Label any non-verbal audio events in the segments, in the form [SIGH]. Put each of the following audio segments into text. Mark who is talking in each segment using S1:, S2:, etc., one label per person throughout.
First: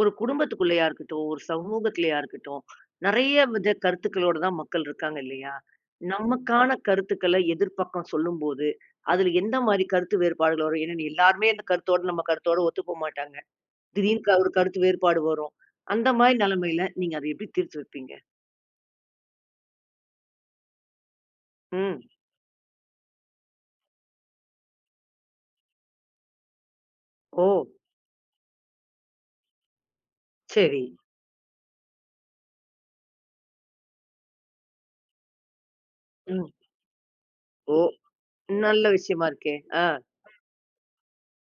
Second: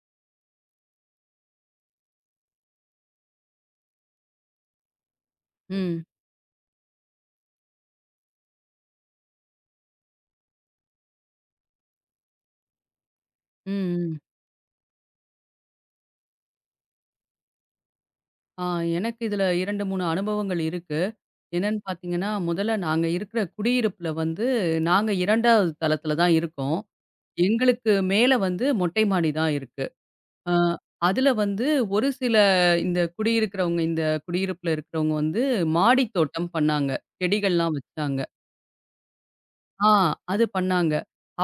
S1: ஒரு குடும்பத்துக்குள்ளயா இருக்கட்டும், ஒரு சமூகத்திலயா இருக்கட்டும், நெறைய வித கருத்துக்களோட தான் மக்கள் இருக்காங்க இல்லையா?
S2: ம்.
S1: நமக்கான கருத்துக்கள எதிர்பக்கம் சொல்லும்போது, அதுல எந்த மாரி கருத்து வேறுபாடுகள் வரும்? ஏன்னா எல்லாருமே அந்த கருத்தோட நம்ம கருத்தோட ஒத்துப்போ மாட்டாங்க.
S2: ம், ம்.
S1: திடீர்னு ஒரு கருத்து வேறுபாடு வரும். அந்த மாரி நெலைமையில நீங்க அத எப்படி தீர்த்து வைப்பீங்க?
S2: ஆ எனக்கு இதுல 2, 3 அனுபவங்கள் இருக்கு. என்னன்னு
S1: ம்.
S2: பார்த்தீங்கன்னா, முதல்ல நாங்க இருக்கிற குடியிருப்புல வந்து நாங்க 2வது தளத்துல தான் இருக்கோம்.
S1: ஓ!
S2: எங்களுக்கு மேல வந்து மொட்டை மாடி தான் இருக்கு. அ
S1: சரி.
S2: அதுல வந்து ஒரு சில இந்த குடியிருக்கிறவங்க இந்த குடியிருப்புல இருக்கிறவங்க வந்து மாடித்தோட்டம்
S1: ம்.
S2: பண்ணாங்க. செடிகள்லாம்
S1: ஓ!
S2: வச்சாங்க.
S1: நல்ல விஷயமா இருக்கே. ஆ.
S2: ஆ அது பண்ணாங்க.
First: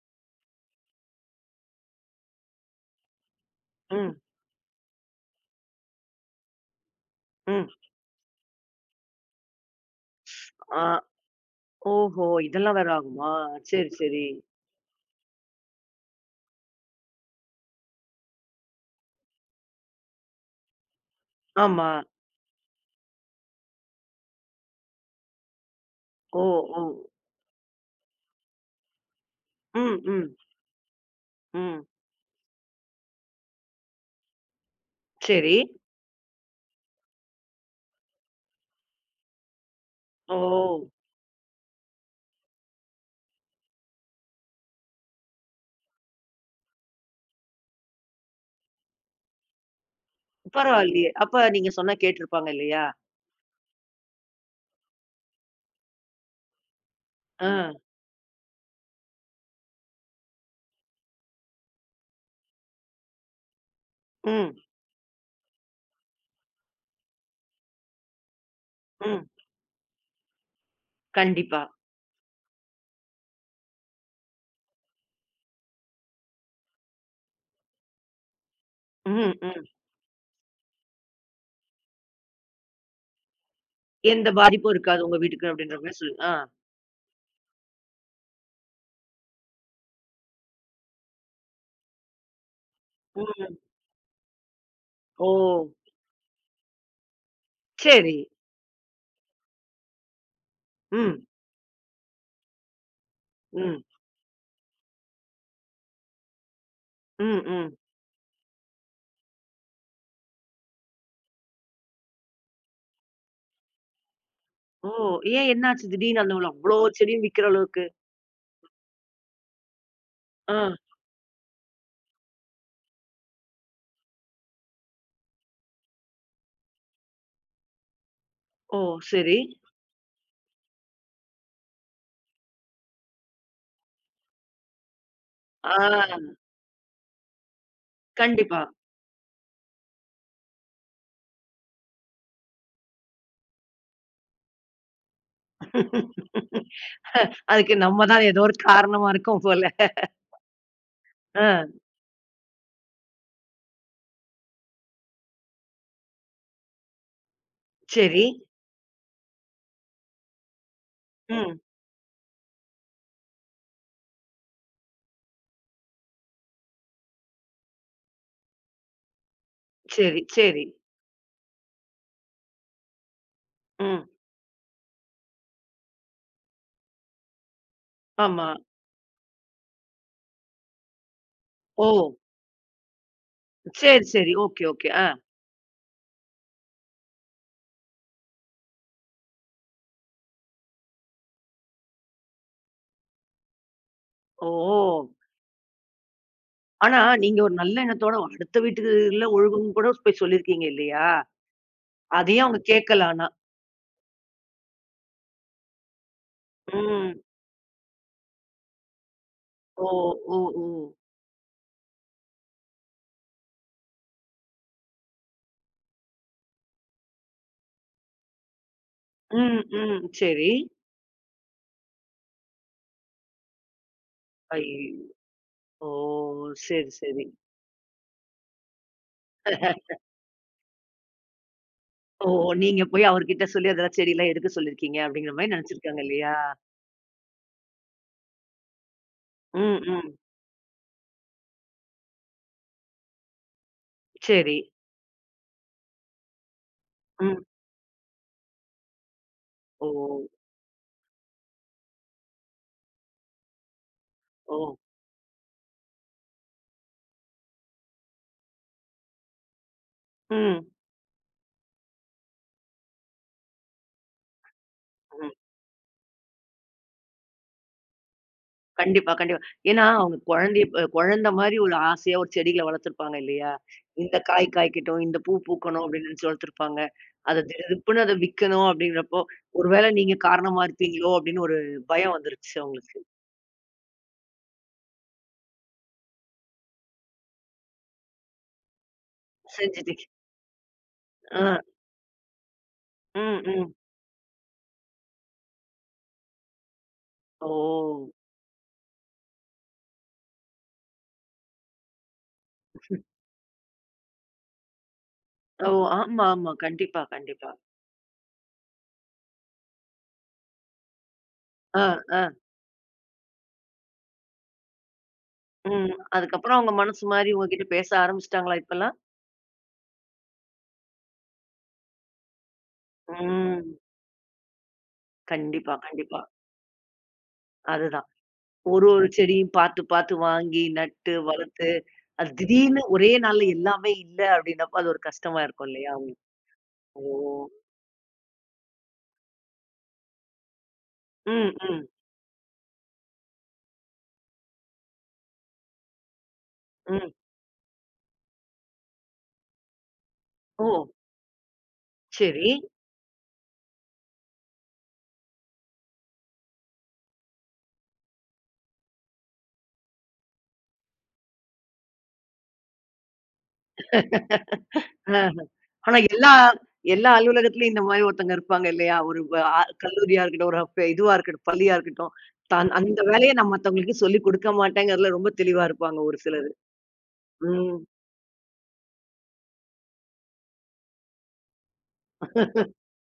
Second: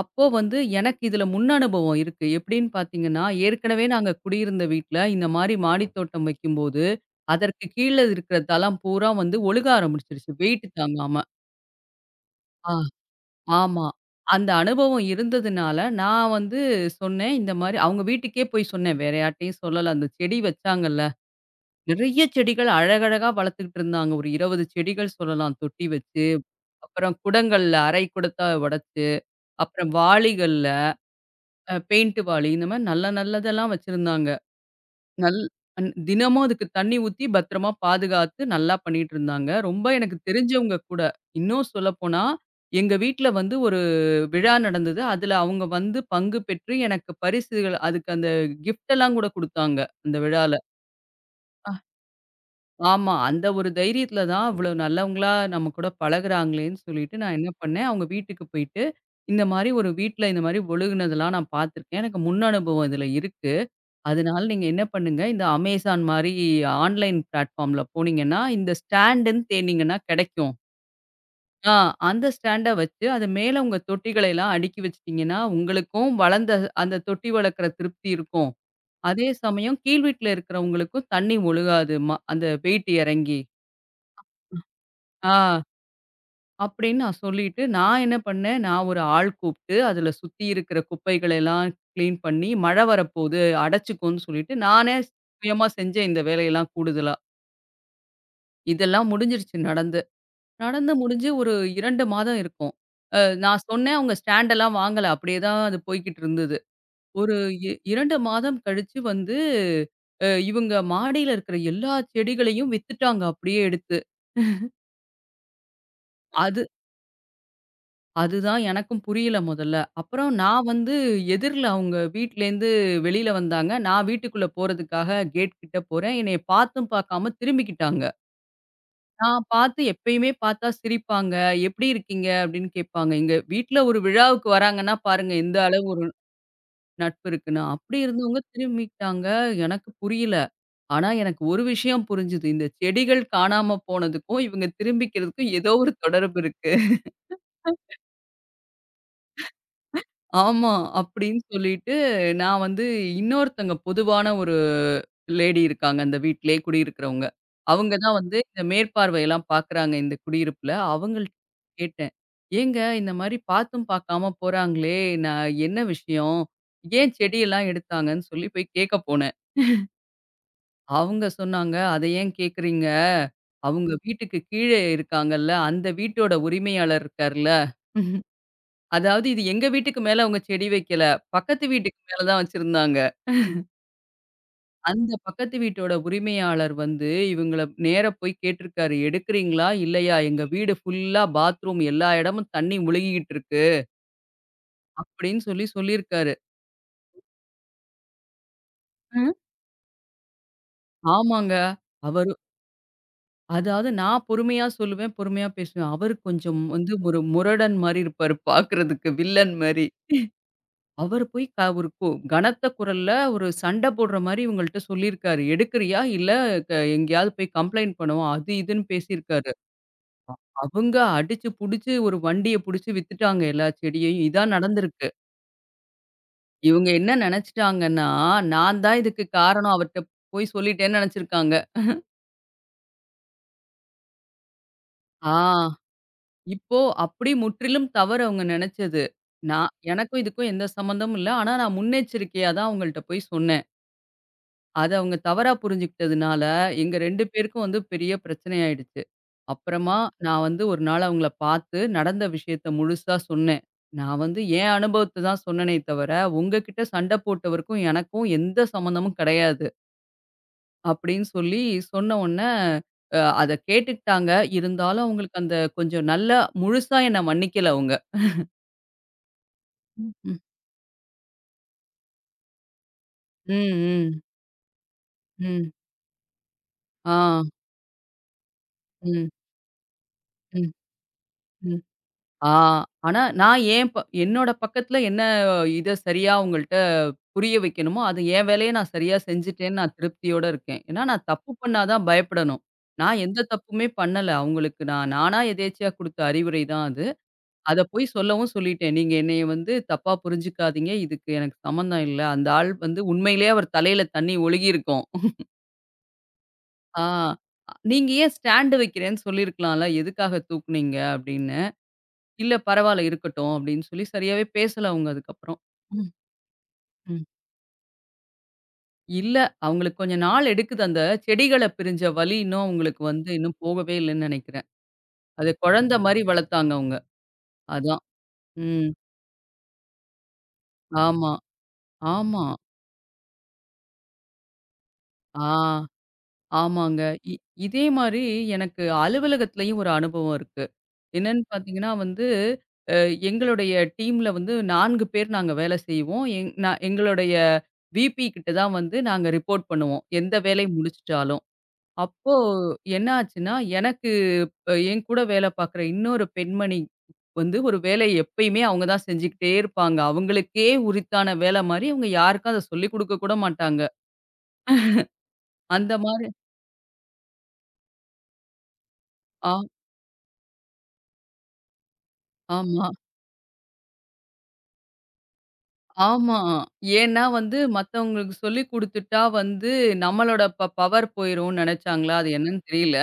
S2: அப்போ வந்து எனக்கு இதுல முன் அனுபவம் இருக்கு. எப்படின்னு பார்த்தீங்கன்னா, ஏற்கனவே நாங்க
S1: ம்.
S2: குடியிருந்த வீட்ல இந்த மாரி மாடி தோட்டம் வைக்கும்போது, அதற்கு
S1: ம்.
S2: கீழ இருக்கிற தளம் பூரா வந்து ஒழுக ஆரம்பிச்சுருச்சு. வெயிட்
S1: ஆ.
S2: தாங்காம.
S1: ஓஹோ!
S2: ஆ
S1: இதெல்லாம் வேற ஆகுமா?
S2: ஆமா.
S1: சரி, சரி.
S2: அந்த அனுபவம் இருந்ததுனால, நான் வந்து சொன்னேன் இந்த மாரி அவங்க வீட்டுக்கே போய் சொன்னேன். வேற யார்ட்டயும் சொல்லல. அந்த செடி வச்சாங்கல்ல.
S1: ஆமா.
S2: நெறைய செடிகள் அழகழகா வளர்த்துக்கிட்டு இருந்தாங்க. ஒரு 20 செடிகள் சொல்லலாம் தொட்டி வச்சு.
S1: ஓ! ஓ!
S2: அப்புறம் குடங்கள்ல, அரை குடத்தா உடைச்சு, அப்புறம்
S1: ம், ம்,
S2: வாளிகள்ல
S1: ம்.
S2: பெயிண்ட் வாளி இந்த மாரி நல்ல நல்லதெல்லாம் வச்சிருந்தாங்க. நல்
S1: சரி.
S2: அன் தினமும் அதுக்கு தண்ணி ஊத்தி பத்திரமா பாதுகாத்து நல்லா பண்ணிட்டுருந்தாங்க. ரொம்ப எனக்கு
S1: ஓ!
S2: தெரிஞ்சவங்க கூட. இன்னும் சொல்லப்போனா, எங்க வீட்ல வந்து ஒரு விழா நடந்தது. அதுல அவங்க வந்து பங்கு பெற்று எனக்கு பரிசுகள் அதுக்கு அந்த கிஃப்ட் எல்லாம் கூட குடுத்தாங்க, அந்த விழால.
S1: பரவாயில்லையே! அப்ப நீங்க
S2: அஹ்,
S1: சொன்னா கேட்டிருப்பாங்க இல்லையா?
S2: ஆமா. அந்த ஒரு தைரியத்துல தான் இவ்ளோ நல்லவங்களா நம்ம கூட பழகுறாங்களேன்னு சொல்லிட்டு நான்
S1: ஆ.
S2: என்ன பண்ணேன், அவங்க வீட்டுக்கு போயிட்டு, இந்த மாரி ஒரு வீட்ல இந்த மாரி ஒழுகுனதெல்லாம் நான் பார்த்துருக்கேன். எனக்கு முன் அனுபவம் இதுல இருக்கு. அதனால
S1: ம்.
S2: நீங்க என்ன பண்ணுங்க, இந்த Amazon மாரி ஆன்லைன் பிளாட்ஃபார்ம்ல போனீங்கன்னா, இந்த
S1: ம்.
S2: ஸ்டாண்டுன்னு தேடுனீங்கன்னா கெடைக்கும்.
S1: கண்டிப்பா.
S2: ஆ அந்த ஸ்டாண்ட வச்சு, அது மேல உங்க தொட்டிகளை எல்லாம் அடுக்கி வச்சுட்டீங்கன்னா, உங்களுக்கும் வளர்ந்த அந்த தொட்டி வளர்க்குற திருப்தி இருக்கும். அதே
S1: ம். ம்.
S2: சமயம் கீழ் வீட்ல இருக்கிறவங்களுக்கும் தண்ணி ஒழுகாது. அந்த வெயிட் இறங்கி.
S1: எந்த பாதிப்பும் இருக்காது உங்க வீட்டுக்கு
S2: ஆ
S1: அப்படின்ற மாரி சொல் ஆ.
S2: அப்படின்னு நான் சொல்லிட்டு, நான் என்ன பண்ணேன், நான் ஒரு ஆள் கூப்ட்டு, அதில சுத்தி இருக்கிற குப்பைகளை எல்லாம் கிளீன் பண்ணி, மழை வரப்போது
S1: ம்.
S2: அடைச்சுக்கும்ன்னு சொல்லிட்டு, நானே
S1: ஓ!
S2: சுயமா செஞ்சேன் இந்த வேலையெல்லாம் கூடுதலா.
S1: சரி.
S2: இதெல்லாம் முடிஞ்சிருச்சு நடந்து. நடந்து
S1: ம்.
S2: முடிஞ்சு ஒரு 2 மாதம் இருக்கும். அ நான்
S1: ம்.
S2: சொன்னேன் அவங்க ஸ்டாண்டெல்லாம் வாங்கல. அப்படியே தான் அது போய்க்கிட்டு இருந்தது. ஒரு
S1: ம்.
S2: இ
S1: ம்.
S2: 2 மாதம் கழிச்சு வந்து இவங்க மாடியில இருக்கிற எல்லா செடிகளையும் வித்துட்டாங்க அப்படியே எடுத்து.
S1: ஓ! ஏன் என்னாச்சு திடீர்னு அந்த அளவு
S2: அது
S1: அவ்ளோ செடியும் விக்கிற அளவுக்கு?
S2: அதுதான் எனக்கும் புரியல முதல்ல. அப்புறம்
S1: ஆ.
S2: நான் வந்து எதிர்ல அவங்க வீட்லேருந்து வெளியில வந்தாங்க. நான் வீட்டுக்குள்ள போறதுக்காக கேட் கிட்ட போறேன். என்னைய பார்த்தும் பார்க்காம திரும்பிக்கிட்டாங்க.
S1: ஓ! சரி.
S2: நான் பார்த்து எப்பயுமே பார்த்தா சிரிப்பாங்க. "எப்படி இருக்கீங்க?" அப்படின்னு கேட்பாங்க. எங்க வீட்ல ஒரு விழாவுக்கு வராங்கன்னா பாருங்க, எந்த
S1: ஆ.
S2: அளவு ஒரு நட்பு இருக்குன்னு. அப்படி இருந்தவங்க
S1: கண்டிப்பா.
S2: திரும்பிட்டாங்க. எனக்கு புரியல. ஆனா எனக்கு ஒரு விஷயம் புரிஞ்சுது. இந்த செடிகள் காணாம போனதுக்கும், இவங்க திரும்பிக்கிறதுக்கும் ஏதோ ஒரு தொடர்பு இருக்கு.
S1: அதுக்கு நம்ம தான் ஏதோ ஒரு காரணமா இருக்கோம் போல.
S2: ஆமா. அப்படின்னு
S1: ஆ.
S2: சொல்லிட்டு நான் வந்து இன்னொருத்தங்க பொதுவான ஒரு லேடி இருக்காங்க அந்த வீட்டிலேயே குடியிருக்கிறவங்க. அவங்க தான்
S1: சரி.
S2: வந்து இந்த மேற்பார்வையெல்லாம் பார்க்குறாங்க இந்த குடியிருப்புல. அவங்கள்ட்ட
S1: ம்.
S2: கேட்டேன். "ஏங்க இந்த மாரி பார்த்தும் பார்க்காம போறாங்களே! நான் என்ன விஷயம்? ஏன் செடியெல்லாம் எடுத்தாங்கன்னு?" சொல்லி போய் கேட்க போனேன்.
S1: சரி, சரி.
S2: அவங்க சொன்னாங்க, "அத ஏன் கேட்குறீங்க? அவங்க
S1: ம்.
S2: வீட்டுக்கு கீழே இருக்காங்கல்ல, அந்த வீட்டோட உரிமையாளர் இருக்கார்ல."
S1: ஆமா.
S2: அதாவது இது எங்க வீட்டுக்கு மேல அவங்க செடி வைக்கல. பக்கத்து
S1: ஓ!
S2: வீட்டுக்கு மேல தான் வச்சிருந்தாங்க.
S1: சரி, சரி. Okay, okay. ஆ.
S2: அந்த பக்கத்து வீட்டோட உரிமையாளர் வந்து இவங்கள நேரா போய் கேட்டிருக்காரு. "எடுக்குறீங்களா? இல்லையா? எங்க வீடு ஃபுல்லா பாத்ரூம் எல்லா இடமும் தண்ணி முழுகிக்கிட்டு இருக்கு."
S1: ஓ!
S2: அப்படின்னு சொல்லி சொல்லியிருக்காரு.
S1: ஆனா, நீங்க ஒரு நல்ல எண்ணத்தோட அடுத்த வீட்டுல
S2: ம்.
S1: ஒழுகுன்னு கூட போய் சொல்லியிருக்கீங்க இல்லையா?
S2: ஆமாங்க. அவரு
S1: அதையும் அவங்க கேட்கல ஆனா.
S2: அதாவது நான் பொறுமையா சொல்லுவேன், பொறுமையா பேசுவேன். அவரு கொஞ்சம் வந்து
S1: ம்.
S2: ஒரு முரடன் மாரி இருப்பாரு பார்க்கறதுக்கு, வில்லன் மாரி.
S1: ஓ! ஓ! ஓ!
S2: அவரு போய் ஒரு கனத்த குரல்ல ஒரு சண்ட போடுற மாரி இவங்கள்ட்ட சொல்லியிருக்காரு. "எடுக்குறியா? இல்ல க எங்கேயாவது போய் கம்ப்ளைண்ட் பண்ணுவோம்." அது இதுன்னு பேசியிருக்காரு.
S1: ம், ம். சரி.
S2: அவங்க அடிச்சு புடிச்சு ஒரு வண்டிய புடிச்சு வித்துட்டாங்க எல்லா செடியையும். இதான்
S1: ஐய்யய்யோ!
S2: நடந்திருக்கு.
S1: ஓ!
S2: இவங்க
S1: சரி,
S2: என்ன
S1: சரி.
S2: நெனச்சுட்டாங்கன்னா, நான் தான் இதுக்கு காரணம் அவர்ட்ட போய் சொல்லிட்டேன்னு நெனச்சிருக்காங்க.
S1: ஓ! நீங்க போய் அவர்கிட்ட சொல்லி அதெல்லாம் செடிலாம் எடுக்க சொல்லியிருக்கீங்க
S2: ஆ
S1: அப்படிங்கிற மாரி நெனச்சிருக்காங்க இல்லையா?
S2: இப்போ அப்படி முற்றிலும் தவறு அவங்க நெனச்சது. நான்
S1: ம், ம்.
S2: எனக்கும் இதுக்கும் எந்த சம்மந்தமும் இல்ல. ஆனா நான் முன்னெச்சரிக்கையா தான் அவங்கள்ட்ட போய் சொன்னேன்.
S1: சரி.
S2: அத அவங்க தவறா புரிஞ்சுக்கிட்டதுனால, எங்க 2
S1: ம்.
S2: பேருக்கும் வந்து பெரிய பிரச்சனை ஆயிடுச்சு.
S1: ஓ!
S2: அப்புறமா நான் வந்து ஒரு நாள் அவங்கள பார்த்து நடந்த விஷயத்த முழுசா சொன்னேன். நான் வந்து
S1: ஓ!
S2: என் அனுபவத்த தான் சொன்னனே தவிர, உங்ககிட்ட சண்டை போட்டவருக்கும் எனக்கும் எந்த சம்மந்தமும் கிடையாது.
S1: ம்.
S2: அப்படின்னு சொல்லி சொன்ன உடனே, அத கேட்டுக்கிட்டாங்க. இருந்தாலும்
S1: ம்.
S2: அவங்களுக்கு அந்த கொஞ்சம் நல்லா முழுசா என்ன மன்னிக்கல அவங்க.
S1: கண்டிப்பா, கண்டிப்பா. ஏன்னா, அவங்க
S2: ம்.
S1: குழந்தைய குழந்த மாரி ஒரு ஆசையா ஒரு செடிகள வளர்த்துருப்பாங்க இல்லையா?
S2: ம். ம்.
S1: இந்த
S2: ம்.
S1: காய் காய்க்கட்டும், இந்த பூ
S2: ம்.
S1: பூக்கணும் அப்படின்னு நினைச்சு வளர்த்துருப்பாங்க.
S2: ஆ.
S1: அத திடுதிப்புன்னு அத விக்கணும் அப்படிங்கிறப்போ,
S2: ம்.
S1: ஒரு வேளை நீங்க காரணமா
S2: ம்.
S1: இருப்பீங்களோ அப்படின்னு ஒரு
S2: ம்.
S1: பயம்
S2: ஆ.
S1: வந்துருச்சு அவங்களுக்கு.
S2: ஆனா நான் ஏன் என்னோட பக்கத்துல என்ன இத சரியா அவங்கள்ட்ட புரிய வைக்கணுமோ, அது என் வேலைய நான் சரியா செஞ்சுட்டேன்னு நான்
S1: செஞ்சுட்டீங்க.
S2: திருப்தியோட இருக்கேன். ஏன்னா நான்
S1: ஆ.
S2: தப்பு பண்ணா தான் பயப்படணும். நான்
S1: ம்,
S2: எந்த
S1: ம்.
S2: தப்புமே பண்ணல. அவங்களுக்கு நான் நானா எதேர்ச்சையா குடுத்த அறிவுரை தான் அது.
S1: ஓ!
S2: அத போய் சொல்லவும் சொல்லிட்டேன். "நீங்க என்னைய வந்து தப்பா புரிஞ்சுக்காதீங்க. இதுக்கு எனக்கு சம்மந்தம் இல்ல." அந்த ஆள் வந்து உண்மையிலேயே அவர் தலையில தண்ணீ ஒழுகியிருக்கும்.
S1: ஓ! ஆமா, ஆமா. கண்டிப்பா,
S2: ஆ.
S1: கண்டிப்பா.
S2: "நீங்க ஏன் ஸ்டாண்ட் வைக்கிறேன்னு சொல்லியிருக்கலாம்ல. எதுக்காக தூக்குனீங்க?" அப்படின்னு.
S1: ஆ, ஆ.
S2: இல்ல பரவால்ல இருக்கட்டும் அப்படின்னு சொல்லி சரியாவே பேசல அவங்க அதுக்கப்புறம்.
S1: ம்.
S2: ம்,
S1: அதுக்கப்புறம் அவங்க மனசு
S2: ம்.
S1: மாரி உங்ககிட்ட பேச ஆரம்பிச்சுட்டாங்களா இப்பல்லாம்?
S2: இல்ல அவங்களுக்கு கொஞ்சம் நாள் எடுக்குது. அந்த செடிகள பிரிஞ்ச வலி இன்னும் அவங்களுக்கு வந்து இன்னும்
S1: ம்.
S2: போகவே இல்லன்னு நினைக்கிறேன். அது
S1: கண்டிப்பா,
S2: குழந்தை
S1: கண்டிப்பா.
S2: மாரி வளர்த்தாங்க அவங்க. அதான்.
S1: அதுதான். ஒரு,
S2: ம்.
S1: ஒரு செடியும் பார்த்து, பார்த்து வாங்கி, நட்டு,
S2: ஆமா,
S1: வளர்த்து, அது
S2: ஆமா.
S1: திடீர்னு ஒரே நாள்ல எல்லாமே இல்ல அப்டின்னப்ப, அது ஒரு கஷ்டமா
S2: ஆ.
S1: இருக்கும் இல்லையா? அவங்களுக்கு.
S2: ஆமாங்க.
S1: ஓ!
S2: இ இதே மாரி எனக்கு அலுவலகத்திலயும் ஒரு அனுபவம் இருக்கு. என்னன்னு
S1: ம், ம்,
S2: பார்த்தீங்கன்னா வந்து, அ எங்களுடைய டீம்ல வந்து 4 பேர் நாங்க வேலை செய்வோம்.
S1: ம்.
S2: எங்களுடைய விபி கிட்ட தான் வந்து நாங்க ரிப்போர்ட் பண்ணுவோம். எந்த வேலை
S1: ஓ!
S2: முடிச்சுட்டாலும். அப்போ
S1: சரி.
S2: என்ன ஆச்சுன்னா, எனக்கு என் கூட வேலை பார்க்குற இன்னொரு பெண்மணி வந்து ஒரு வேலைய எப்பயுமே அவங்க தான் செஞ்சுக்கிட்டே இருப்பாங்க. அவங்களுக்கே உரித்தான வேலை மாரி அவங்க யாருக்கும் அத சொல்லிக் குடுக்க கூட மாட்டாங்க.
S1: ஆஹ.
S2: அந்த
S1: ஆனா
S2: மாரி
S1: எல்லா எல்லா அலுவலகத்துலயும் இந்த மாரி ஒருத்தங்க இருப்பாங்க இல்லையா? ஒரு வ
S2: ஆ
S1: அ கல்லூரியா இருக்கட்டும், ஒரு இதுவா இருக்கட்டும், பள்ளியா இருக்கட்டும், தான்
S2: ஆமா.
S1: அந்த வேலைய நான் மத்தவங்களுக்கு சொல்லிக் கொடுக்க மாட்டேங்கிறதுல ரொம்ப தெளிவா இருப்பாங்க ஒரு
S2: ஆமா.
S1: சிலரு.
S2: ஏன்னா வந்து
S1: ம்.
S2: மத்தவங்களுக்கு சொல்லிக் குடுத்துட்டா வந்து நம்மளோட பவர் போயிரும்னு நெனச்சாங்களா? அது என்னன்னு
S1: [LAUGHS]
S2: தெரியல.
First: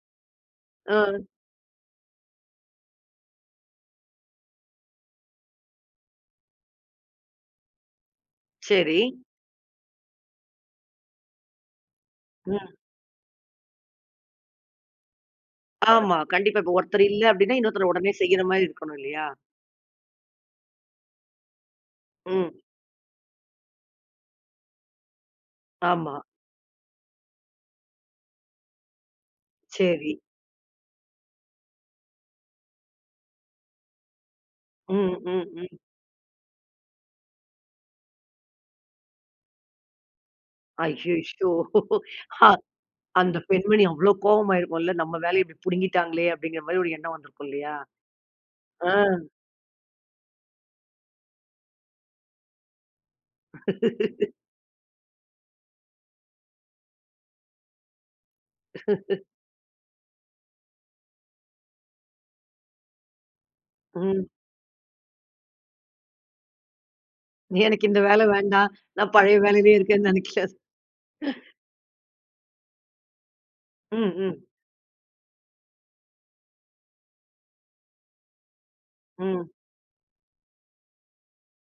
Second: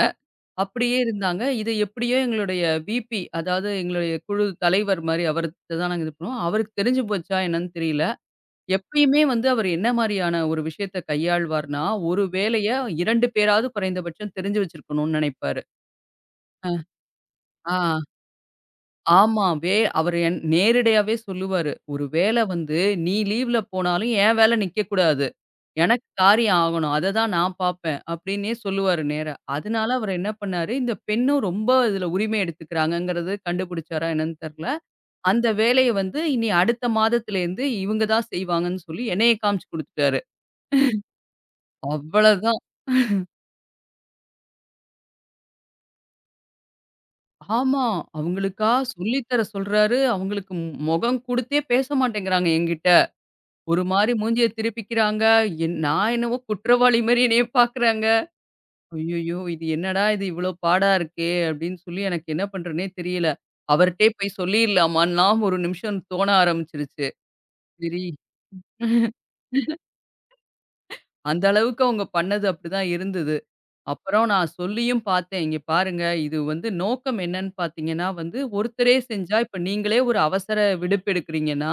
S2: அப்படியே
S1: ஆ.
S2: இருந்தாங்க. இது எப்படியோ எங்களுடைய விபி அதாவது எங்களுடைய குழு தலைவர் மாரி அவர்ட்ட தான் நாங்க இது பண்ணுவோம். அவருக்கு தெரிஞ்சு போச்சா என்னன்னு தெரியல.
S1: சரி.
S2: எப்பயுமே வந்து அவர் என்ன மாரியான ஒரு விஷயத்த கையாள்வார்ன்னா, ஒரு வேலைய
S1: ம்.
S2: 2 பேராவது குறைந்தபட்சம் தெரிஞ்சு வச்சிருக்கணும்னு நெனைப்பாரு.
S1: ஆமா. கண்டிப்பா. இப்ப
S2: அ.
S1: ஒருத்தர் இல்ல அப்டின்னா,
S2: ஆ.
S1: இன்னொருத்தர் உடனே செய்யற மாரி இருக்கணும் இல்லையா?
S2: ஆமா. அவரு என் நேரடியாவே சொல்லுவாரு. ஒரு வேல
S1: ம்.
S2: வந்து நீ லீவ்ல போனாலும் என் வேல நிக்கக்கூடாது. எனக்கு
S1: ஆமா.
S2: காரியம் ஆகணும். அத தான் நான் பாப்பேன். அப்டின்னே சொல்லுவாரு நேரா. அதனால அவரு
S1: சரி.
S2: என்ன பண்ணாரு, இந்த பெண்ணும் ரொம்ப இதுல உரிமை எடுத்துக்கிறாங்கங்கிறது கண்டுபிடிச்சாரா என்னன்னு தெர்ல.
S1: ம்,
S2: அந்த
S1: ம், ம்.
S2: வேலைய வந்து இனி அடுத்த மாதத்துலேருந்து இவங்க தான் செய்வாங்கன்னு சொல்லி என்னைய காமிச்சு குடுத்துட்டாரு.
S1: அய்யய்யோ! அ
S2: அவ்வளதான்.
S1: அந்த பெண்மணி அவ்ளோ கோவமாயிருக்கும்ல. நம்ம வேலைய இப்டி புடுங்கிட்டாங்களே! அப்டிங்கிற மாரி ஒரு எண்ணம் வந்திருக்கும் இல்லையா?
S2: ஆமா. அவங்களுக்கா
S1: ஆ.
S2: சொல்லி தர சொல்றாரு. அவங்களுக்கு முகம் குடுத்தே பேச மாட்டேங்கிறாங்க என்கிட்ட. ஒரு மாரி மூஞ்சிய திருப்பிக்கிறாங்க. நான் என்னவோ குற்றவாளி மாரி என்னைய பார்க்குறாங்க. ஐய்யய்யோ! இது என்னடா இது இவ்ளோ பாடா இருக்கே! அப்டின்னு சொல்லி எனக்கு என்ன பண்றதுன்னே தெரியல. அவர்ட்டயே
S1: ம்.
S2: போய் சொல்லிர்லாமான்லாம் ஒரு நிமிஷம் தோண ஆரம்பிச்சுருச்சு.
S1: எனக்கு இந்த
S2: சரி
S1: வேல வேண்டாம். நான் பழைய வேலையிலேயே இருக்கேன்னு நெனைக்காது.
S2: அந்த அளவுக்கு அவங்க பண்ணது அப்டிதான் இருந்தது.
S1: ம்,
S2: அப்புறம்
S1: ம்,
S2: நான் சொல்லியும் பார்த்தேன். இங்க பாருங்க இது வந்து நோக்கம் என்னன்னு பார்த்தீங்கன்னா வந்து, ஒருத்தரே செஞ்சா
S1: ம்.
S2: இப்ப நீங்களே ஒரு அவசர விடுப்பு எடுக்கிறீங்கன்னா,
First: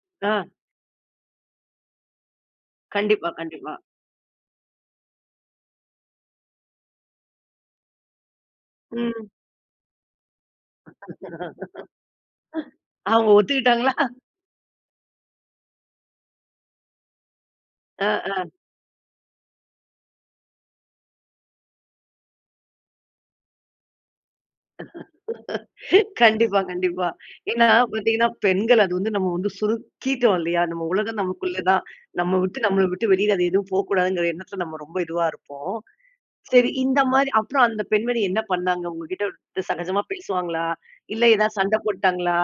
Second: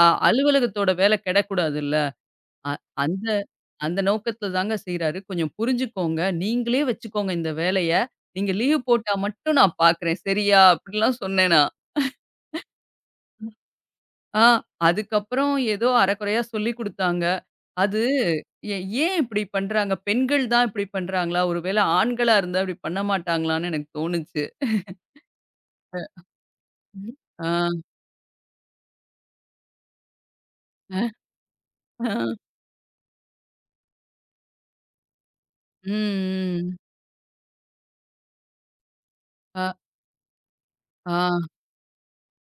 S2: அ
S1: ஆ.
S2: அலுவலகத்தோட வேல கெடக்கூடாதுல்ல. அ அந்த
S1: கண்டிப்பா, கண்டிப்பா.
S2: அந்த நோக்கத்துல தாங்க செய்றாரு. கொஞ்சம் புரிஞ்சுக்கோங்க. நீங்களே வச்சுக்கோங்க இந்த வேலைய. நீங்க லீவ் போட்டா
S1: ம்.
S2: மட்டும் நான் பார்க்குறேன். சரியா? அப்படிலாம் சொன்னேன் நான்.
S1: அவங்க ஒத்துக்கிட்டாங்களா?
S2: ஆ அதுக்கப்புறம் ஏதோ அரைகுறையா சொல்லிக் குடுத்தாங்க. அது
S1: அ, அ.
S2: எ ஏன் இப்படி பண்றாங்க? பெண்கள் தான் இப்படி பண்றாங்களா? ஒருவேளை ஆண்களா இருந்தா இப்படி பண்ண மாட்டாங்களான்னு எனக்கு தோணுச்சு.
S1: கண்டிப்பா, கண்டிப்பா.
S2: ம். ஆ.
S1: ஏன்னா பார்த்தீங்கன்னா, பெண்கள் அது வந்து நம்ம வந்து சுருக்கிட்டோம் இல்லையா? நம்ம
S2: அ.
S1: உலகம் நமக்குள்ள தான்.
S2: ம்.
S1: நம்மள விட்டு வெளியில அது எதுவும் போக்கூடாதுங்கிற எண்ணத்துல நம்ம ரொம்ப இதுவா இருப்போம். சரி
S2: ம்.
S1: இந்த மாரி அப்புறம் அந்த பெண்மணி என்ன பண்ணாங்க? உங்ககிட்ட ஒரு
S2: அ.
S1: சகஜமா பேசுவாங்களா?
S2: ஆ.
S1: இல்ல ஏதாவது சண்டை போட்டாங்களா?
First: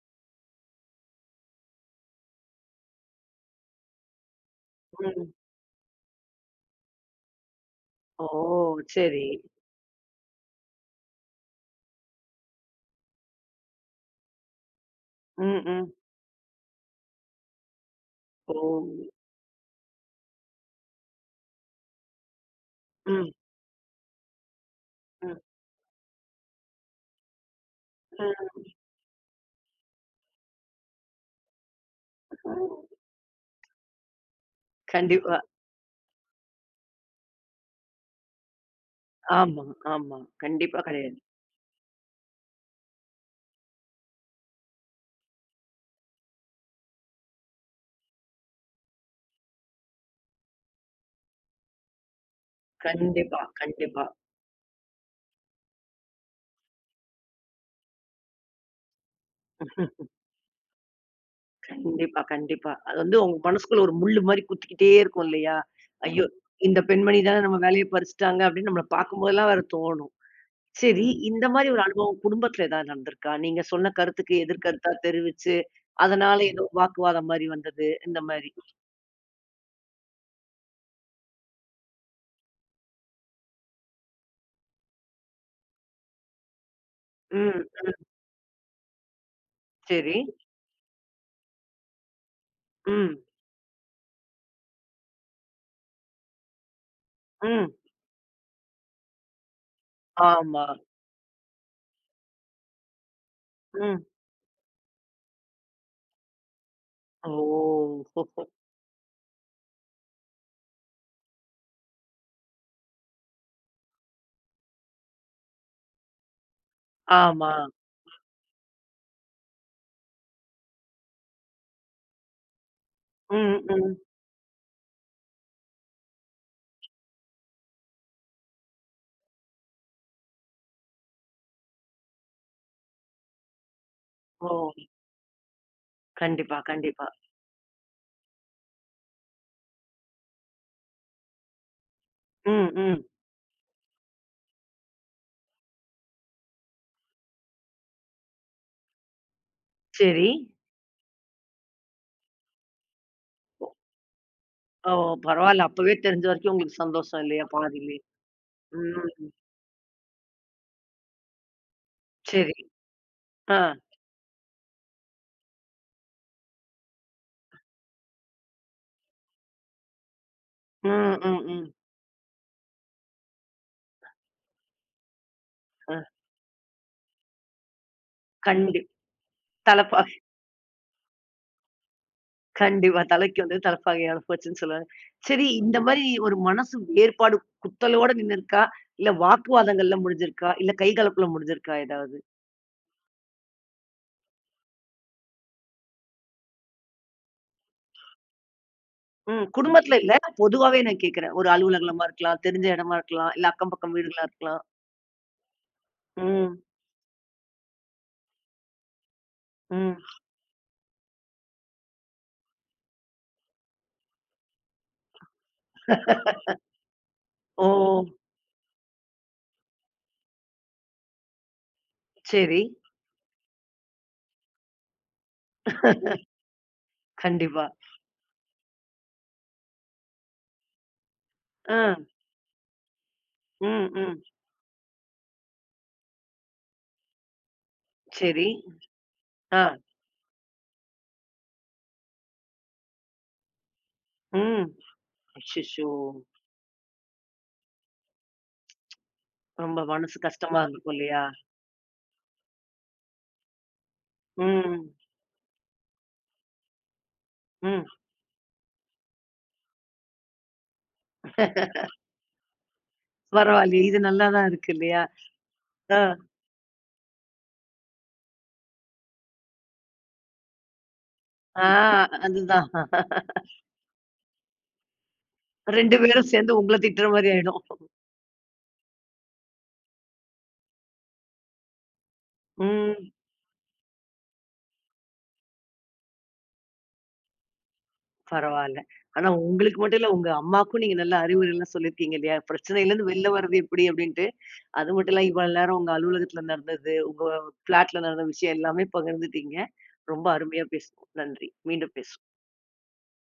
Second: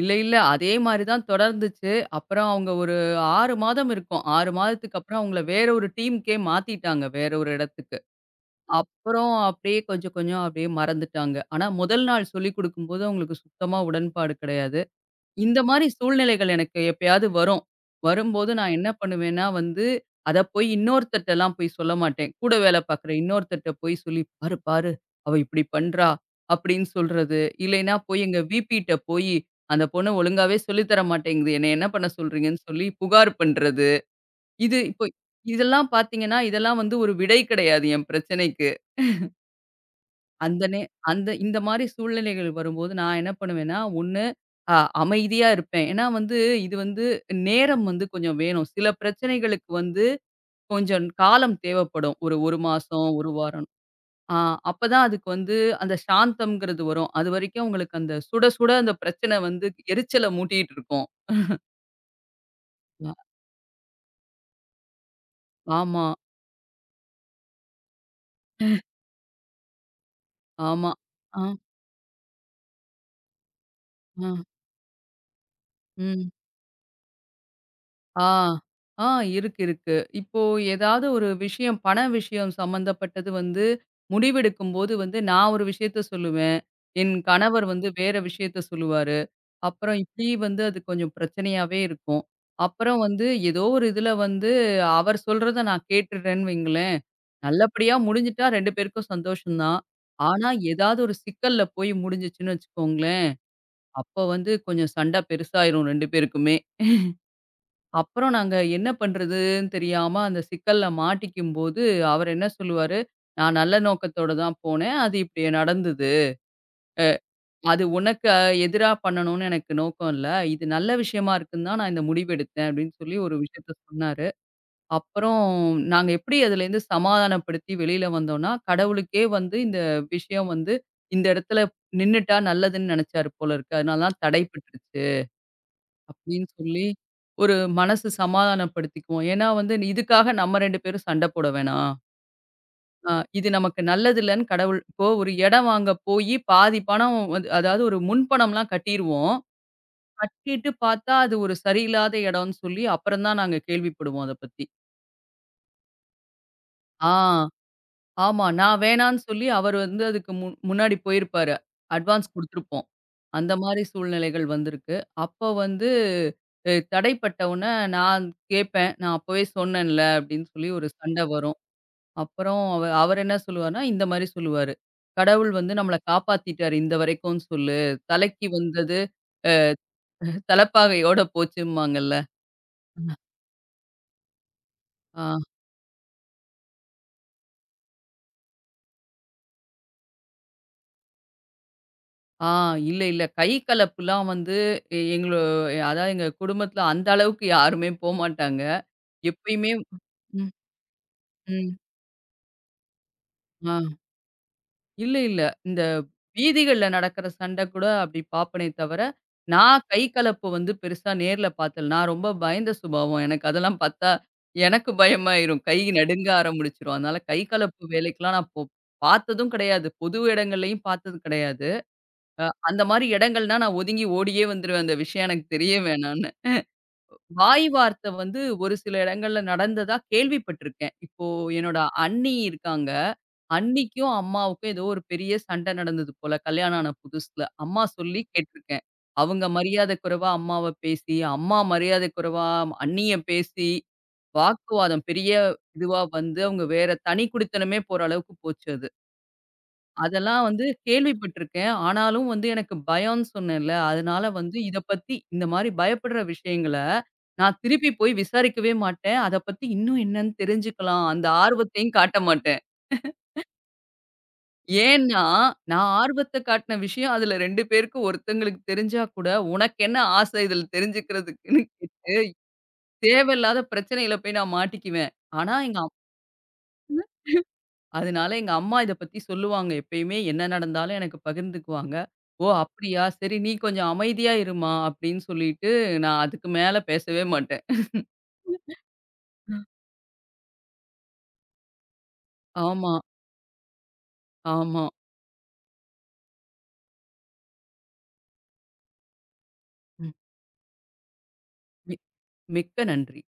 S2: இல்ல, இல்ல. அதே மாரி தான் தொடர்ந்துச்சு. அப்புறம் அவங்க ஒரு 6 மாதம் இருக்கும். 6 மாதத்துக்கு அப்புறம்
S1: ம்.
S2: அவங்கள வேற ஒரு டீமுக்கே மாத்திட்டாங்க. வேற ஒரு இடத்துக்கு.
S1: ஓ! சரி.
S2: அப்புறம் அப்படியே கொஞ்சம் கொஞ்சம் அப்படியே மறந்துட்டாங்க. ஆனா முதல் நாள் சொல்லிக் குடுக்கும்போது அவங்களுக்கு சுத்தமா உடன்பாடு கிடையாது. இந்த
S1: ம்,
S2: மாரி
S1: ம்.
S2: சூழ்நிலைகள் எனக்கு எப்பயாவது வரும். வரும்போது
S1: ஓ!
S2: நான் என்ன பண்ணுவேன்னா வந்து, அத போய் இன்னொருத்தர்ட்டலாம் போய் சொல்ல மாட்டேன். கூட வேல பார்க்குற
S1: ம்,
S2: இன்னொருத்தர்ட்ட போய் சொல்லி, "பாரு, பாரு அவ
S1: ம்,
S2: இப்படி பண்றா" அப்படின்னு சொல்றது. இல்லைன்னா போய் எங்க
S1: ம்,
S2: விபிட்ட போயி, "அந்த பொண்ணு ஒழுங்காவே சொல்லி தர மாட்டேங்குது. என்னைய என்ன பண்ண சொல்றீங்கன்னு"
S1: ம்.
S2: சொல்லி புகார் பண்றது. இது இப்போ
S1: கண்டிப்பா.
S2: இதெல்லாம் பார்த்தீங்கன்னா, இதெல்லாம் வந்து ஒரு விடை கிடையாது என் பிரச்சனைக்கு.
S1: ஆமா, ஆமா.
S2: அந்த நே
S1: கண்டிப்பா கிடையாது.
S2: அந்த இந்த மாரி சூழ்நிலைகள் வரும்போது நான் என்ன பண்ணுவேன்னா, ஒண்ணு அ அமைதியா இருப்பேன். ஏன்னா வந்து இது வந்து நேரம் வந்து கொஞ்சம் வேணும். சில பிரச்சனைகளுக்கு வந்து கொஞ்சம் காலம் தேவைப்படும். ஒரு 1 மாசம், 1
S1: கண்டிப்பா,
S2: வாரம்.
S1: கண்டிப்பா.
S2: ஆ அப்பதான் அதுக்கு வந்து அந்த சாந்தம்ங்கிறது வரும். அதுவரைக்கும் உங்களுக்கு அந்த சுட சுட அந்த பிரச்சனை வந்து எரிச்சல மூட்டிட்டு இருக்கும்.
S1: கண்டிப்பா, கண்டிப்பா. அது
S2: அ
S1: வந்து உங்க மனசுக்குள்ள ஒரு முள்ளு மாரி குத்திக்கிட்டே இருக்கும் இல்லையா?
S2: ஆமா,
S1: ஐயோ! ஆமா. இந்த பெண்மணி தானே நம்ம வேலைய பறிச்சுட்டாங்க அப்படின்னு நம்மள பார்க்கும்போதெல்லாம் வேற தோணும்.
S2: ஆமா.
S1: சரி, ம்.
S2: ஆ,
S1: இந்த மாரி ஒரு அனுபவம் குடும்பத்துல ஏதாவது நடந்திருக்கா? நீங்க சொன்ன
S2: ஆ,
S1: கருத்துக்கு எதிர்கருத்தா தெரிவிச்சு,
S2: ம்.
S1: அதனால ஏதோ வாக்குவாதம் மாரி வந்தது, இந்த
S2: ஆ,
S1: மாரி.
S2: ஆ இருக்கு, இருக்கு. இப்போ ஏதாவது ஒரு விஷயம், பண விஷயம் சம்மந்தப்பட்டது வந்து முடிவெடுக்கும்போது வந்து நான் ஒரு விஷயத்த சொல்லுவேன். என்
S1: ம்,
S2: கணவர் வந்து
S1: ம்.
S2: வேற விஷயத்த சொல்லுவாரு. அப்புறம்
S1: சரி.
S2: இப்படி வந்து அது கொஞ்சம் பிரச்சனையாவே இருக்கும். அப்புறம்
S1: ம்,
S2: வந்து ஏதோ ஒரு இதுல வந்து அவர் சொல்றத நான் கேட்டுடுறேன்னு வைங்களேன்,
S1: ம்.
S2: நல்லபடியா முடிஞ்சுட்டா 2 பேருக்கும் சந்தோஷம் தான். ஆனா
S1: ஆமா.
S2: ஏதாவது ஒரு சிக்கல்ல போய் முடிஞ்சுச்சுன்னு வச்சுக்கோங்களேன்,
S1: ம்.
S2: அப்ப வந்து கொஞ்சம் சண்டை பெருசாயிரும் 2 பேருக்குமே.
S1: ஓ! ஹோ,
S2: அப்புறம்
S1: ஹோ.
S2: நாங்க என்ன பண்றதுன்னு தெரியாம அந்த சிக்கல்ல மாட்டிக்கும்போது, அவர் என்ன சொல்லுவாரு, "நான் நல்ல நோக்கத்தோட தான் போனேன். அது இப்படி நடந்தது.
S1: ஆமா.
S2: அது உனக்கு எதிரா பண்ணணும்னு எனக்கு நோக்கம் இல்ல. இது நல்ல விஷயமா இருக்குன்னு தான் நான் இந்த முடிவு எடுத்தேன்." அப்படின்னு சொல்லி ஒரு
S1: ம்,
S2: விஷயத்த
S1: ம்.
S2: சொன்னாரு. அப்புறம் நாங்க எப்படி அதுலேருந்து சமாதானப்படுத்தி வெளியில வந்தோம்னா, கடவுளுக்கே வந்து இந்த விஷயம் வந்து இந்த இடத்துல நின்னுட்டா நல்லதுன்னு நெனைச்சாரு போல இருக்கு. அதனால தான்
S1: ஓ!
S2: தடைப்பட்டுருச்சு. அப்படின்னு
S1: கண்டிப்பா,
S2: சொல்லி,
S1: கண்டிப்பா.
S2: ஒரு மனசு சமாதானப்படுத்திக்குவோம். ஏன்னா வந்து நீ இதுக்காக நம்ம 2 பேரும் சண்டை போட வேணாம்.
S1: ம், ம்.
S2: அ இது நமக்கு நல்லதில்லன்னு கடவுள் இப்போ ஒரு இடம் வாங்க போயி பாதி பணம் வந்து அதாவது ஒரு முன்பணம்லாம் கட்டிருவோம்.
S1: சரி.
S2: கட்டிட்டு பார்த்தா அது ஒரு சரியில்லாத இடம்னு சொல்லி அப்புறம் தான் நாங்க கேள்விப்படுவோம் அத பத்தி.
S1: ஓ! பரவால்ல. அப்பவே தெரிஞ்ச வரைக்கும் உங்களுக்கு சந்தோஷம் இல்லையா?
S2: ஆ,
S1: பாதியிலே.
S2: ஆமா. நான்
S1: ம்.
S2: வேணான்னு சொல்லி அவர் வந்து அதுக்கு முன்னாடி போயிருப்பாரு. அட்வான்ஸ்
S1: சரி.
S2: குடுத்துருப்போம். அந்த
S1: ஆ.
S2: மாரி சூழ்நிலைகள் வந்திருக்கு. அப்போ வந்து தடைப்பட்ட உடனே நான் கேட்பேன். "நான் அப்பவே சொன்னேன்ல" அப்படின்னு சொல்லி ஒரு
S1: ம்,
S2: சண்டை
S1: ம்,
S2: வரும்.
S1: ம்.
S2: அப்புறம் அவர் என்ன சொல்லுவாருன்னா, இந்த மாரி சொல்லுவாரு. "கடவுள் வந்து
S1: அ
S2: நம்மள காப்பாத்திட்டாரு இந்த வரைக்கும்னு சொல்லு. தலைக்கு
S1: கண்டி
S2: வந்தது
S1: தலப்பா
S2: [LAUGHS] தலைப்பாகையோட போச்சும்பாங்கல்ல."
S1: கண்டிப்பா. தலைக்கு வந்தது தலப்பாகையால போச்சுன்னு சொல்லுவாங்க.
S2: ஆ,
S1: சரி இந்த மாரி ஒரு மனசு வேறுபாடு குத்தலோட நின்னுருக்கா? இல்ல வாக்குவாதங்கள்ல முடிஞ்சிருக்கா? இல்ல கை கலப்புல முடிஞ்சிருக்கா ஏதாவது?
S2: ஆ இல்ல, இல்ல கை கலப்புலாம் வந்து எங்களோ அதாவது எங்க குடும்பத்தில அந்த அளவுக்கு யாருமே போமாட்டாங்க.
S1: ம்.
S2: எப்பயுமே
S1: குடும்பத்துல இல்ல.
S2: ம்,
S1: பொதுவாவே நான் கேட்கிறேன். ஒரு
S2: ம்.
S1: அலுவலகமா இருக்கலாம், தெரிஞ்ச இடமா இருக்கலாம், இல்ல அக்கம்
S2: ஆ.
S1: பக்கம் வீடுகளா இருக்கலாம்.
S2: இல்ல, இல்ல. இந்த
S1: ம்.
S2: வீதிகள்ல நடக்கிற சண்ட கூட அப்படி பார்ப்பனே தவிர, நான்
S1: ம்.
S2: கை கலப்பு வந்து பெருசா நேர்ல பார்த்தல. நான் ரொம்ப பயந்த சுபாவம். எனக்கு அதெல்லாம் பார்த்தா, எனக்கு பயமாயிரும். கை நடுங்க
S1: [LAUGHS]
S2: ஆரம்பிச்சுரும். அதனால கை
S1: ஓ!
S2: கலப்பு வேலைக்கெல்லாம் நான் போ பார்த்ததும் கிடையாது. பொது இடங்கள்லயும் பார்த்தது கிடையாது. அ
S1: சரி.
S2: அந்த மாரி இடங்கள்னா நான் ஒதுங்கி ஓடியே வந்துருவேன். அந்த விஷயம் எனக்கு தெரிய வேணான்னு. வாய்
S1: கண்டிப்பா.
S2: வார்த்தை வந்து ஒரு சில இடங்கள்ல நடந்ததா கேள்விப்பட்டிருக்கேன். இப்போ என்னோட
S1: ஆ.
S2: அண்ணி இருக்காங்க.
S1: ம்,
S2: அண்ணிக்கும்,
S1: ம்.
S2: அம்மாவுக்கும் ஏதோ ஒரு பெரிய சண்டை நடந்தது போல, கல்யாணம் ஆன புதுசுல. அம்மா சொல்லி
S1: சரி.
S2: கேட்டுருக்கேன். அவங்க
S1: ஆ.
S2: மரியாதை குறைவா அம்மாவ பேசி, அம்மா மரியாதை குறைவா அண்ணிய பேசி,
S1: ம்.
S2: வாக்குவாதம் பெரிய
S1: அச்சச்சோ!
S2: இதுவா வந்து அவங்க வேற தனி குடித்தனமே போற அளவுக்கு போச்சு அது.
S1: ரொம்ப மனசு
S2: அதெல்லாம்
S1: கஷ்டமா
S2: வந்து
S1: இருக்கும் இல்லையா?
S2: கேள்விப்பட்டுருக்கேன். ஆனாலும் வந்து எனக்கு பயம்ன்னு சொன்னேன்ல. அதனால வந்து இத
S1: ம்.
S2: பத்தி இந்த மாரி பயப்படுற விஷயங்கள, நான்
S1: ம்.
S2: திருப்பி போய் விசாரிக்கவே மாட்டேன். அத பத்தி இன்னும் என்னன்னு தெரிஞ்சுக்கலாம். அந்த ஆர்வத்தையும் காட்ட மாட்டேன்.
S1: பரவாயில்லையே! இது நல்லா தான் இருக்கு இல்லையா?
S2: ஏன்னா, நான்
S1: ஆ.
S2: ஆர்வத்த காட்டின விஷயம் அதுல 2 பேருக்கு ஒருத்தங்களுக்கு தெரிஞ்சா கூட, "உனக்கு என்ன ஆசை இதுல தெரிஞ்சுக்கிறதுக்குன்னு?"
S1: ஆ
S2: கேட்டு
S1: அதுதான்.
S2: தேவையில்லாத பிரச்சனையில போய் நான் மாட்டிக்குவேன். ஆனா எங்க
S1: 2 பேரும் சேர்ந்து உங்கள
S2: அம்மா
S1: திட்டுற மாரி ஆயிடும்.
S2: அதனால எங்க அம்மா இத பத்தி சொல்லுவாங்க. எப்பயுமே என்ன நடந்தாலும் எனக்கு பகிர்ந்துக்குவாங்க. "ஓ! அப்படியா?
S1: ம்.
S2: சரி நீ கொஞ்சம் அமைதியா இரும்மா" அப்படின்னு சொல்லிட்டு நான் அதுக்கு மேல பேசவே மாட்டேன்.
S1: பரவால்ல. ஆனா
S2: ம்.
S1: உங்களுக்கு மட்டும் இல்ல, உங்க அம்மாக்கும் நீங்க நல்ல அறிவுரைலாம் சொல்லியிருக்கீங்க இல்லையா?
S2: ஆமா,
S1: பிரச்சனையிலேருந்து வெளில வர்றது எப்படி அப்படின்ட்டு.
S2: ஆமா.
S1: அது மட்டும் இல்ல இவ்வளோ நேரம் உங்க அலுவலகத்தில நடந்தது, ஃப்ளாட்ல நடந்த விஷயம் எல்லாமே பகிர்ந்துட்டீங்க.
S2: ம்.
S1: ரொம்ப அருமையா பேசணும். நன்றி. மீண்டும்
S2: மி
S1: பேசுவோம்.
S2: மிக்க நன்றி.